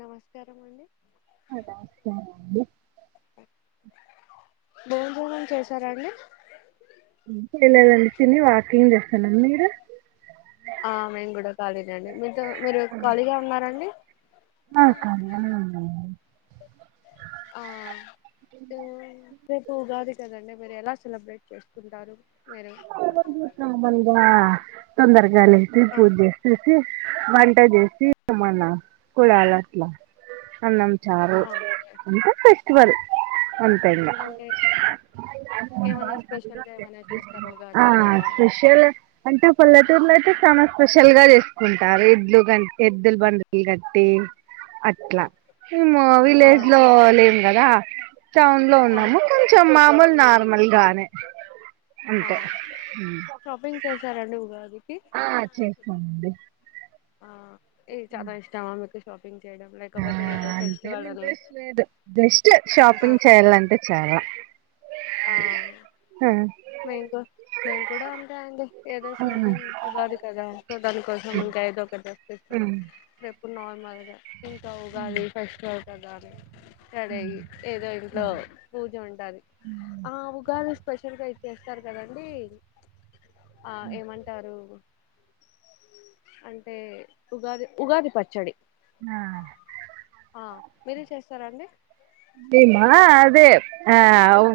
నమస్కారం అండి అ నమస్కారం అండి దేవుని పూజ చేసారా అండి ఏం చేయలేదండి తిని వాకింగ్ చేస్తన్న మీరు ఆ మేము కూడా ఖాలీలెండి మీరు మీరు ఖాళీగా ఉన్నారా అండి ఆ ఖాళీగానే ఉన్నానండి ఆ రేపు ఉగాది కదండి మీరు ఎలా సెలబ్రేట్ చేసుకుంటారు మీరు మామూలుగానే చేస్తాం ఇంగ తొందరగా లేసి ఆ పూజ చేసేసి వంట చేసి మన్నా కుడాలు అట్లా అన్నం చారు అవును ఇంక ఫెస్టివల్ అంతే ఇంగా అంటే ఏమైనా స్పెషల్ గా ఏమైనా చేస్తారా ఆ ఉగాదికి అలా స్పెషల్ అంటే పల్లేటూర్లో అయితే సమ్మర్ స్పెష్ చల్ గా చేసుకుంటారు ఎడ్లు ఎద్దులు బండీ కి కట్టి అట్లా హు ఆ విలేజ్ లో లేము కదా టౌన్ లో ఆ ఉన్నాము కొంచెం మాములు నార్మల్ గానే ఆ అంతే హు షాపింగ్ చేశారండి ఉగాదికి ఆ చేసుకోండి ఆ ఏ చాలా ఇష్టమా మీకి [unintelligible] చేయడం ఆ లేకపోతే ఏదో అంతేం ఫెస్టివల్ అని ఇంట్రెస్ట్ లేదు జస్ట్ ఆ షాపింగ్ చేయాలంటే చాలా ఆ ఆ మేము కూడ మేము కూడా అంతే అండి ఏదో ఆ షాపింగ్ కాదు కదా సో దానికోసం ఇంక ఎదొ ఒకటి డ్రస్ తీస్కొని ఆ. రేపు నార్మల్గా ఇంక ఉగాది పచ్చడి అలాగే ఇక్కడ ఏదో ఇంట్లో పూజ ఉంటది ఆ ఉగాది స్పెషల్ గా చేస్తారు కదా అండి ఆ ఏమంటారు అంటే ఉగాది ఉగాది పచ్చడి ఆ మీరే చేస్తారా అండి మేమా అదే ఆ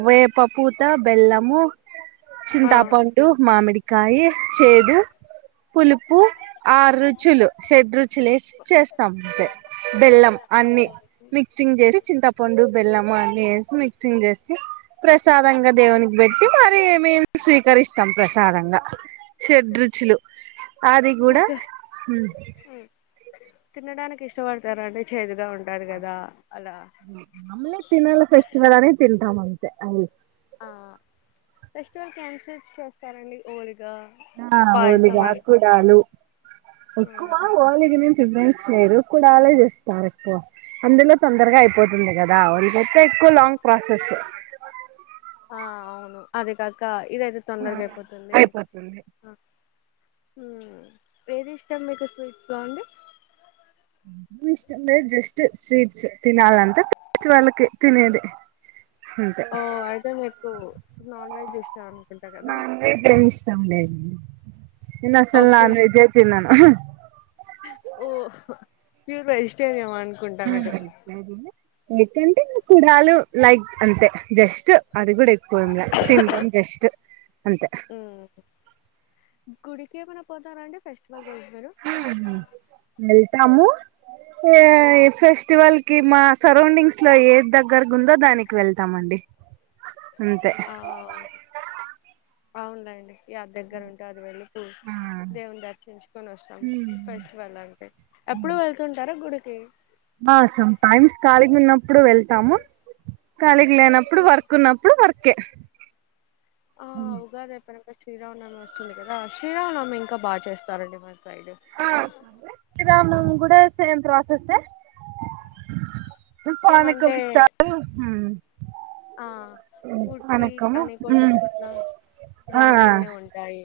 వేపపూత, బెల్లము ఆ చింతపండు, మామిడికాయి, చేదు పులుపు ఆరు రుచులు షెడ్ రుచులు వేసి చేస్తాం అంతే బెల్లం అన్ని మిక్సింగ్ చేసి చింత పండు బెల్లం అన్ని ఏసి మిక్సింగ్ చేసి ప్రసాదంగా దేవునికి బెట్టి మరి మేము స్వీకరిస్తాం ప్రసాదంగా షడ్రుచులు అది కూడా మీకు ఉ తినడానికి ఇష్టపడతారండి చేదుగా ఉంటాది కదా అలా అమ్లి తినాల ఫెస్టివల్ అనే తింటాం అంతే అవు ఆ ఫెస్టివల్ క్యాన్సిల్ చేస్తారండి ఓలి ఆ హోలీగా ఆడుకుంటారు ఎక్కువ హోలీగా ని పీవెరెన్స్ చేయరు కుండలో చేస్తారు ఎక్కువ అందులో తొందరగా అయిపోతుంది కదా వాళ్ళకైతే ఎక్కువ లాంగ్ ప్రాసెస్ ఆ అవును అదే కాక ఇదయితే తొందరగా అయిపోతుంది. అయిపోతుంది ఆ ఏది ఇష్టం మీకు స్వీట్స్ బాగుంది ఇష్టే జస్ట్ స్వీట్స్ తినాలంత వాళ్ళకి తినేది అంతే ఓ అయితే మీకు నాన్ వెజ్ ఇష్టం అనుకుంటా కదా వెజ్ ఏమి ఇష్టం నాన్ అసలు ఓకే నాన్ వెజ్ ఎ తిన్నాను అసలు ఓ ప్యూర్ వెజిటేరియన్ వా లేకంటే కుడాాలు ైక్ అంతే జస్ట్ అది కూడా ఎక్కువ ఏంది తింటాం జస్ట్ అంతే హ్మ్ గుడికి ఏం అన్న పోతార అండి ఫస్ట్ వెళ్తము ఫెస్టివల్ మా సరౌండింగ్స్ లో ఏ దగ్గరగా ఉందో దానికి వెళ్తామండి అంతే ఆ అవునులేండి యా దగ్గర ఉంటే అది వెళ్ళిూ దేవుని దర్శించుకొని వస్తాం ఫెస్టివల్ అంటే ఎప్పుడు వెళ్తుంటారా గుడి ఆ సామ్ టైమ్స్ కాలగి ఉన్నప్పుడు వెళ్త ాము కలిగి లేనప్పుడు వర్క్ ఉన్నప్పుడు వర్కే ఆ ఉగాది అయిపోయినాక శ్రీరావునమి వస్తుంది కదా శ్రీరామానమి ఇంకా బాగా చేస్తారండి మరి ఆ శ్రీరామ్ నవమి కూడ సేమ్ ప్రాసెస్ ఎ పనకం ఏమంటే ఇస్తారు ఆ కుుటి పానకము అని కొన్ని చోట్ల ఆ ఇలాంటివన్నీ ఉంటాయి